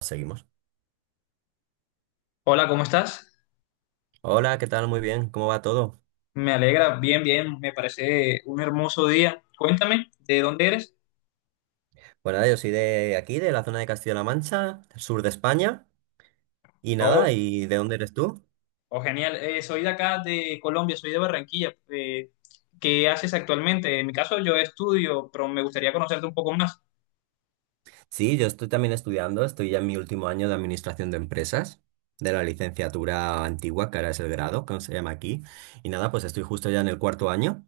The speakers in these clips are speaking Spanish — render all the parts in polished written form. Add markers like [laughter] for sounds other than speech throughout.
Seguimos. Hola, ¿cómo estás? Hola, ¿qué tal? Muy bien, ¿cómo va todo? Me alegra, bien, bien, me parece un hermoso día. Cuéntame, ¿de dónde eres? Bueno, nada, yo soy de aquí, de la zona de Castilla-La Mancha, sur de España. Y Oh, nada, ¿y de dónde eres tú? oh, genial. Soy de acá, de Colombia, soy de Barranquilla. ¿Qué haces actualmente? En mi caso, yo estudio, pero me gustaría conocerte un poco más. Sí, yo estoy también estudiando, estoy ya en mi último año de administración de empresas, de la licenciatura antigua, que ahora es el grado, que se llama aquí. Y nada, pues estoy justo ya en el cuarto año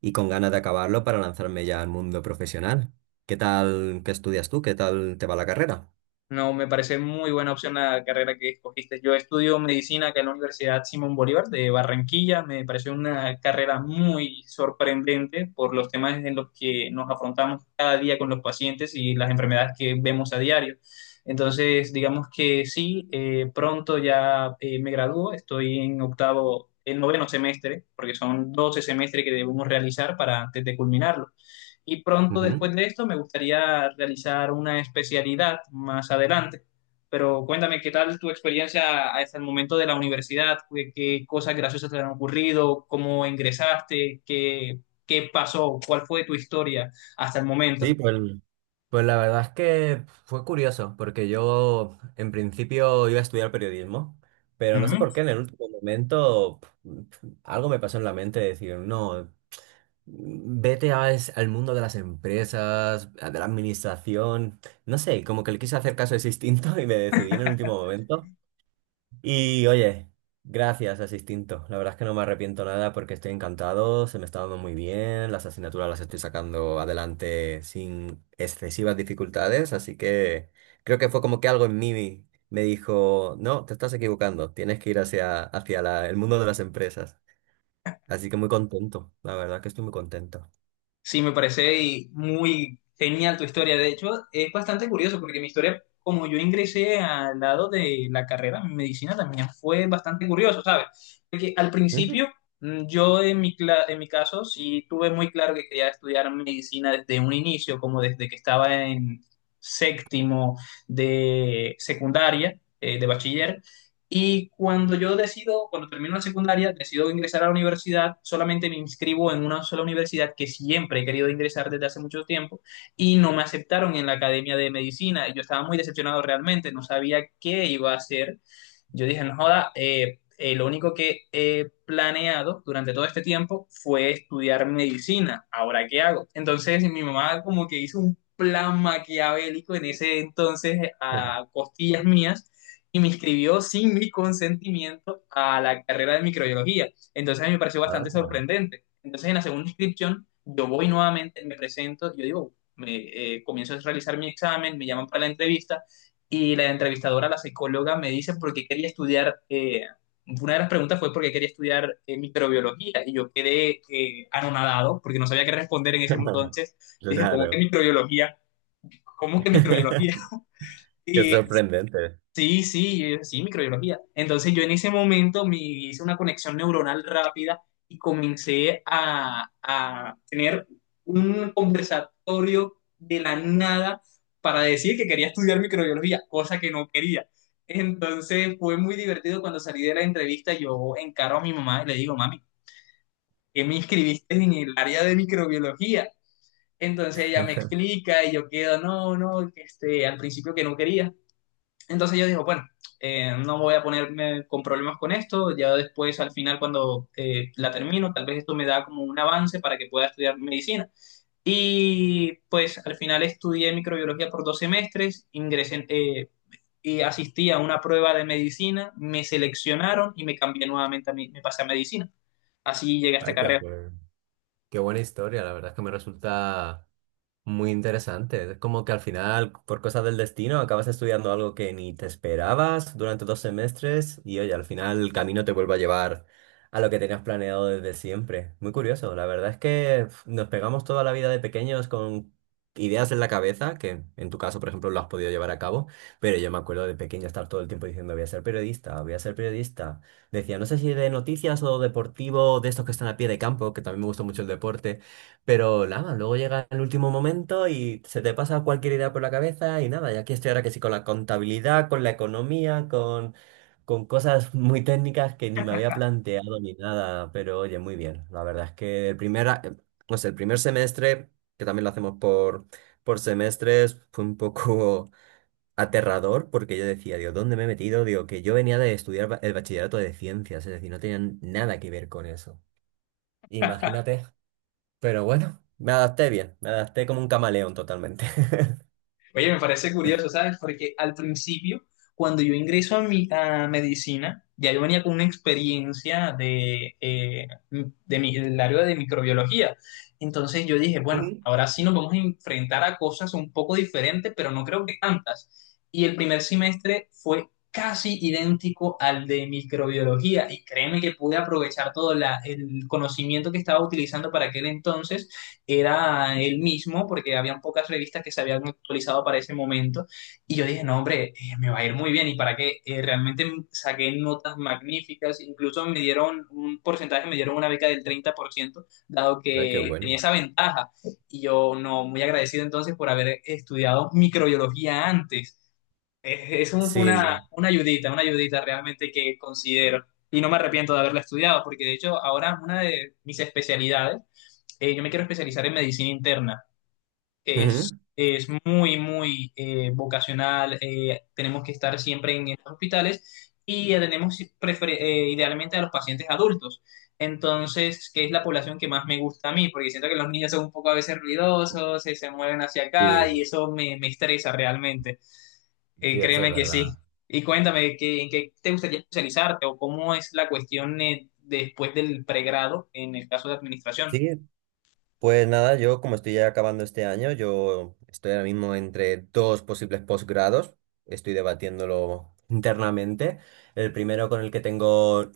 y con ganas de acabarlo para lanzarme ya al mundo profesional. ¿Qué tal? ¿Qué estudias tú? ¿Qué tal te va la carrera? No, me parece muy buena opción la carrera que escogiste. Yo estudio medicina acá en la Universidad Simón Bolívar de Barranquilla. Me pareció una carrera muy sorprendente por los temas en los que nos afrontamos cada día con los pacientes y las enfermedades que vemos a diario. Entonces, digamos que sí, pronto ya me gradúo. Estoy en octavo, el noveno semestre, porque son 12 semestres que debemos realizar para antes de culminarlo. Y pronto Ujú. después de esto me gustaría realizar una especialidad más adelante. Pero cuéntame, ¿qué tal tu experiencia hasta el momento de la universidad? Qué cosas graciosas te han ocurrido? ¿Cómo ingresaste? Qué pasó? ¿Cuál fue tu historia hasta el momento? Sí, pues. Pues la verdad es que fue curioso, porque yo en principio iba a estudiar periodismo, pero no sé por qué en el último momento algo me pasó en la mente de decir, no, vete al mundo de las empresas, de la administración, no sé, como que le quise hacer caso de ese instinto [laughs] y me decidí en el último momento y oye, gracias a ese instinto. La verdad es que no me arrepiento nada porque estoy encantado, se me está dando muy bien, las asignaturas las estoy sacando adelante sin excesivas dificultades, así que creo que fue como que algo en mí me dijo, no, te estás equivocando, tienes que ir hacia el mundo de las empresas. Así que muy contento, la verdad que estoy muy contento. Sí, me parece y muy genial tu historia. De hecho, es bastante curioso porque mi historia, como yo ingresé al lado de la carrera en medicina, también fue bastante curioso, ¿sabes? Porque al Ujú. principio, yo en mi, en mi caso, sí tuve muy claro que quería estudiar medicina desde un inicio, como desde que estaba en séptimo de secundaria, de bachiller. Y cuando yo decido, cuando termino la secundaria, decido ingresar a la universidad, solamente me inscribo en una sola universidad que siempre he querido ingresar desde hace mucho tiempo y no me aceptaron en la Academia de Medicina. Y yo estaba muy decepcionado realmente, no sabía qué iba a hacer. Yo dije, no joda, lo único que he planeado durante todo este tiempo fue estudiar medicina. ¿Ahora qué hago? Entonces mi mamá como que hizo un plan maquiavélico en ese entonces a costillas mías y me inscribió sin mi consentimiento a la carrera de microbiología. Entonces a mí me pareció bastante Anda. sorprendente. Entonces en la segunda inscripción yo voy nuevamente, me presento, yo digo, comienzo a realizar mi examen, me llaman para la entrevista y la entrevistadora, la psicóloga, me dice por qué quería estudiar, una de las preguntas fue por qué quería estudiar microbiología y yo quedé anonadado porque no sabía qué responder en ese entonces. [laughs] Y dije, ¿cómo que Claro. microbiología? ¿Cómo que microbiología? [laughs] [laughs] Qué Y sorprendente. sí, sí, sí, microbiología. Entonces yo en ese momento me hice una conexión neuronal rápida y comencé a tener un conversatorio de la nada para decir que quería estudiar microbiología, cosa que no quería. Entonces fue muy divertido cuando salí de la entrevista, yo encaro a mi mamá y le digo, mami, ¿qué me inscribiste en el área de microbiología? Entonces ella me explica y yo quedo, no, no, que este, al principio que no quería, entonces yo digo, bueno, no voy a ponerme con problemas con esto, ya después al final cuando la termino, tal vez esto me da como un avance para que pueda estudiar medicina. Y pues al final estudié microbiología por dos semestres, y asistí a una prueba de medicina, me seleccionaron y me cambié nuevamente a me pasé a medicina. Así llegué a esta Ay, pues carrera. qué, qué buena historia. La verdad es que me resulta muy interesante. Es como que al final, por cosas del destino, acabas estudiando algo que ni te esperabas durante dos semestres y oye, al final el camino te vuelve a llevar a lo que tenías planeado desde siempre. Muy curioso. La verdad es que nos pegamos toda la vida de pequeños con ideas en la cabeza, que en tu caso, por ejemplo, lo has podido llevar a cabo, pero yo me acuerdo de pequeño estar todo el tiempo diciendo voy a ser periodista, voy a ser periodista. Decía, no sé si de noticias o deportivo, de estos que están a pie de campo, que también me gusta mucho el deporte. Pero nada, luego llega el último momento y se te pasa cualquier idea por la cabeza y nada, y aquí estoy ahora que sí con la contabilidad, con la economía, con cosas muy técnicas que ni me había planteado ni nada, pero oye, muy bien. La verdad es que el no sé, el primer semestre, que también lo hacemos por semestres, fue un poco [laughs] aterrador porque yo decía, Dios, ¿dónde me he metido? Digo, que yo venía de estudiar el bachillerato de ciencias, es decir, no tenía nada que ver con eso. Imagínate, pero bueno, me adapté bien, me adapté como un camaleón totalmente. Oye, me parece curioso, ¿sabes? Porque al principio, cuando yo ingreso a mi a medicina, ya yo venía con una experiencia de, del área de microbiología. Entonces yo dije, [laughs] bueno, Ujú. ahora sí nos vamos a enfrentar a cosas un poco diferentes, pero no creo que tantas. Y el primer semestre fue casi idéntico al de microbiología. Y créeme que pude aprovechar todo el conocimiento que estaba utilizando para aquel entonces era el mismo, porque habían pocas revistas que se habían actualizado para ese momento, y yo dije, no, hombre, me va a ir muy bien, y para qué. Realmente saqué notas magníficas, incluso me dieron un porcentaje, me dieron una beca del 30% dado Ay, qué que bueno. tenía esa ventaja, y yo, no, muy agradecido entonces por haber estudiado microbiología antes. Eso fue Sí, una ayudita realmente que considero. Y no me arrepiento de haberla estudiado, porque de hecho ahora una de mis especialidades, yo me quiero especializar en medicina interna. Es, ujú. es muy, muy vocacional. Tenemos que estar siempre en los hospitales y atendemos idealmente a los pacientes adultos. Entonces, que es la población que más me gusta a mí, porque siento que los niños son un poco a veces ruidosos, se mueven hacia acá y Sí, eso me estresa realmente. Sí, eso es Créeme que sí. verdad. Y cuéntame, ¿qué, en qué te gustaría especializarte o cómo es la cuestión después del pregrado en el caso de administración? Sí, pues nada, yo como estoy ya acabando este año, yo estoy ahora mismo entre dos posibles posgrados, estoy debatiéndolo internamente. El primero con el que tengo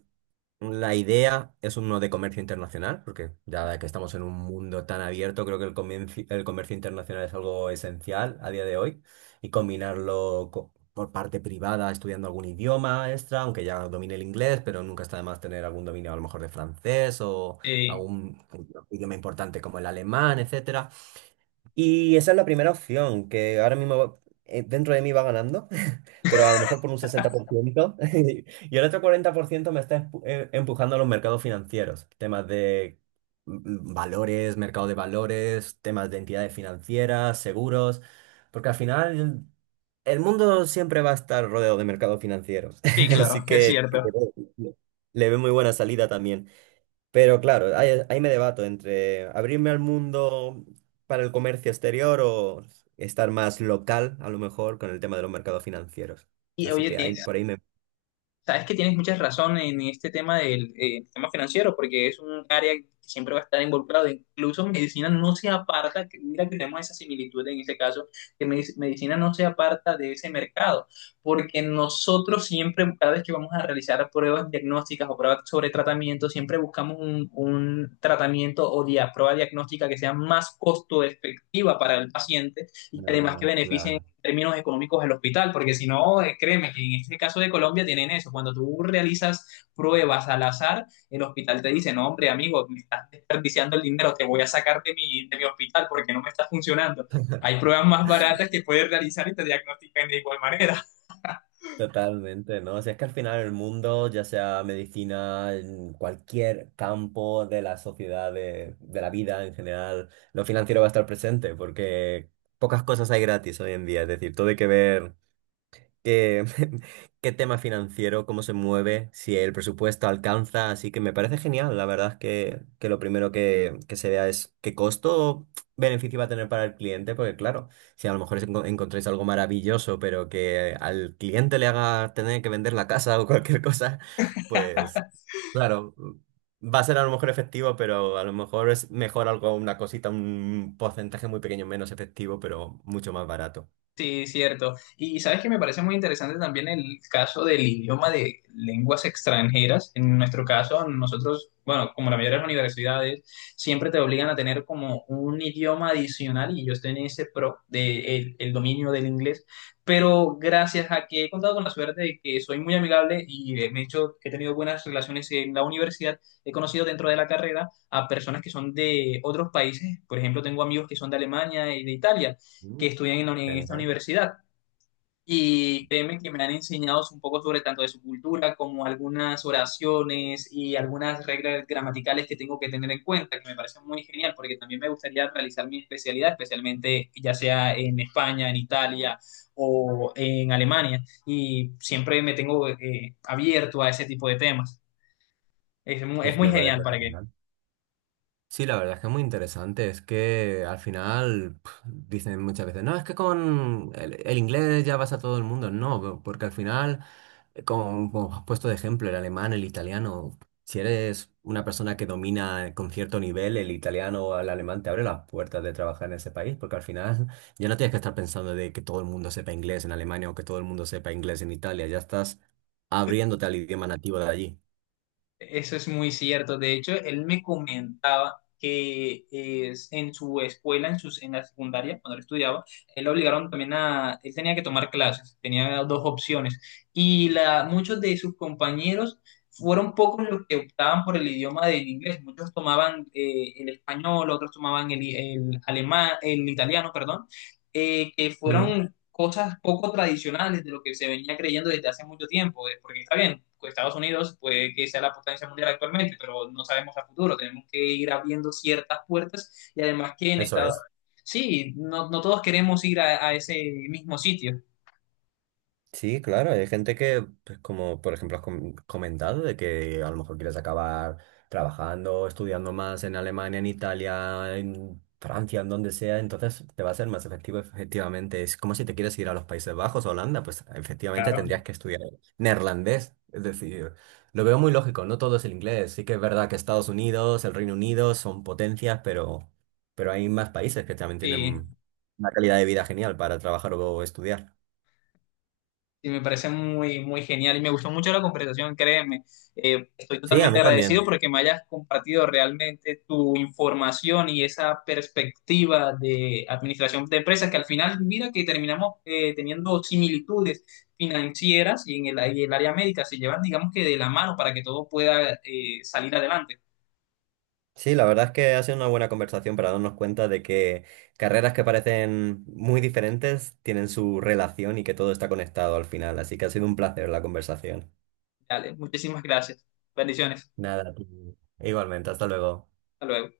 la idea es uno de comercio internacional, porque ya que estamos en un mundo tan abierto, creo que el comercio internacional es algo esencial a día de hoy y por parte privada estudiando algún idioma extra, aunque ya domine el inglés, pero nunca está de más tener algún dominio a lo mejor de francés o Eh, algún idioma importante como el alemán, etcétera. Y esa es la primera opción que ahora mismo dentro de mí va ganando, pero a lo mejor por un 60%. [laughs] Y el otro 40% me está empujando a los mercados financieros, temas de valores, mercado de valores, temas de entidades financieras, seguros, porque al final el mundo siempre va a estar rodeado de mercados financieros. Sí, [laughs] claro, Así [laughs] es que cierto. Le veo muy buena salida también. Pero claro, ahí me debato entre abrirme al mundo para el comercio exterior o estar más local, a lo mejor, con el tema de los mercados financieros. Y Así oye, que ahí por ahí me... sabes que tienes muchas razón en este tema del tema financiero, porque es un área que siempre va a estar involucrado. Incluso medicina no se aparta, que mira que tenemos esa similitud en este caso, que medicina no se aparta de ese mercado, porque nosotros siempre, cada vez que vamos a realizar pruebas diagnósticas o pruebas sobre tratamiento, siempre buscamos un tratamiento o prueba diagnóstica que sea más costo efectiva para el paciente y que además que Ah, beneficie claro. términos económicos al hospital, porque si no, créeme que en este caso de Colombia tienen eso, cuando tú realizas pruebas al azar, el hospital te dice, no, hombre, amigo, me estás desperdiciando el dinero, te voy a sacar de de mi hospital porque no me está funcionando. Hay pruebas más baratas que puedes realizar y te diagnostican de igual manera. Totalmente, ¿no? O sea, es que al final el mundo, ya sea medicina, en cualquier campo de la sociedad, de la vida en general, lo financiero va a estar presente porque pocas cosas hay gratis hoy en día. Es decir, todo hay que ver qué, [laughs] qué tema financiero, cómo se mueve, si el presupuesto alcanza, así que me parece genial. La verdad es que, que lo primero que se vea es qué costo beneficio va a tener para el cliente, porque claro, si a lo mejor encontráis algo maravilloso, pero que al cliente le haga tener que vender la casa [laughs] o cualquier cosa, pues claro, va a ser a lo mejor efectivo, pero a lo mejor es mejor algo, una cosita, un porcentaje muy pequeño menos efectivo, pero mucho más barato. Sí, cierto. Y sabes que me parece muy interesante también el caso del idioma de lenguas extranjeras. En nuestro caso, nosotros, bueno, como la mayoría de las universidades, siempre te obligan a tener como un idioma adicional y yo estoy en ese pro de el dominio del inglés. Pero gracias a que he contado con la suerte de que soy muy amigable y me he hecho, he tenido buenas relaciones en la universidad, he conocido dentro de la carrera a personas que son de otros países. Por ejemplo, tengo amigos que son de Alemania y de Italia Mm. que estudian en esta Genial. universidad. Y créeme que me han enseñado un poco sobre tanto de su cultura como algunas oraciones y algunas reglas gramaticales que tengo que tener en cuenta, que me parece muy genial, porque también me gustaría realizar mi especialidad, especialmente ya sea en España, en Italia o en Alemania. Y siempre me tengo abierto a ese tipo de temas. Es Pues muy me parece genial, ¿para qué? genial. Sí, la verdad es que es muy interesante. Es que al final dicen muchas veces, no, es que con el inglés ya vas a todo el mundo. No, porque al final, como has puesto de ejemplo, el alemán, el italiano, si eres una persona que domina con cierto nivel el italiano o el alemán, te abre las puertas de trabajar en ese país, porque al final [laughs] ya no tienes que estar pensando de que todo el mundo sepa inglés en Alemania o que todo el mundo sepa inglés en Italia. Ya estás abriéndote al idioma nativo de allí. Eso es muy cierto. De hecho, él me comentaba que es, en su escuela, en, sus, en la secundaria, cuando él estudiaba, él lo obligaron también a, él tenía que tomar clases, tenía dos opciones. Y muchos de sus compañeros fueron pocos los que optaban por el idioma del inglés. Muchos tomaban el español, otros tomaban el alemán, el italiano, perdón. Que Mm. fueron cosas poco tradicionales de lo que se venía creyendo desde hace mucho tiempo, porque está bien, pues Estados Unidos puede que sea la potencia mundial actualmente, pero no sabemos a futuro, tenemos que ir abriendo ciertas puertas y además que en Eso Estados es. sí, no, no todos queremos ir a ese mismo sitio. Sí, claro, hay gente que, pues como por ejemplo has comentado, de que a lo mejor quieres acabar trabajando, estudiando más en Alemania, en Italia, en Francia, en donde sea, entonces te va a ser más efectivo efectivamente. Es como si te quieres ir a los Países Bajos, a Holanda, pues efectivamente Claro. tendrías que estudiar neerlandés. Es decir, lo veo muy lógico, no todo es el inglés. Sí que es verdad que Estados Unidos, el Reino Unido son potencias, pero hay más países que también Sí, tienen una calidad de vida genial para trabajar o estudiar. y me parece muy, muy genial y me gustó mucho la conversación, créeme. Estoy Sí, a totalmente mí agradecido también. porque me hayas compartido realmente tu información y esa perspectiva de administración de empresas que al final, mira que terminamos teniendo similitudes financieras y en y el área médica se llevan, digamos que de la mano para que todo pueda salir adelante. Sí, la verdad es que ha sido una buena conversación para darnos cuenta de que carreras que parecen muy diferentes tienen su relación y que todo está conectado al final. Así que ha sido un placer la conversación. Dale, muchísimas gracias. Bendiciones. Nada, a igualmente, hasta luego. Hasta luego.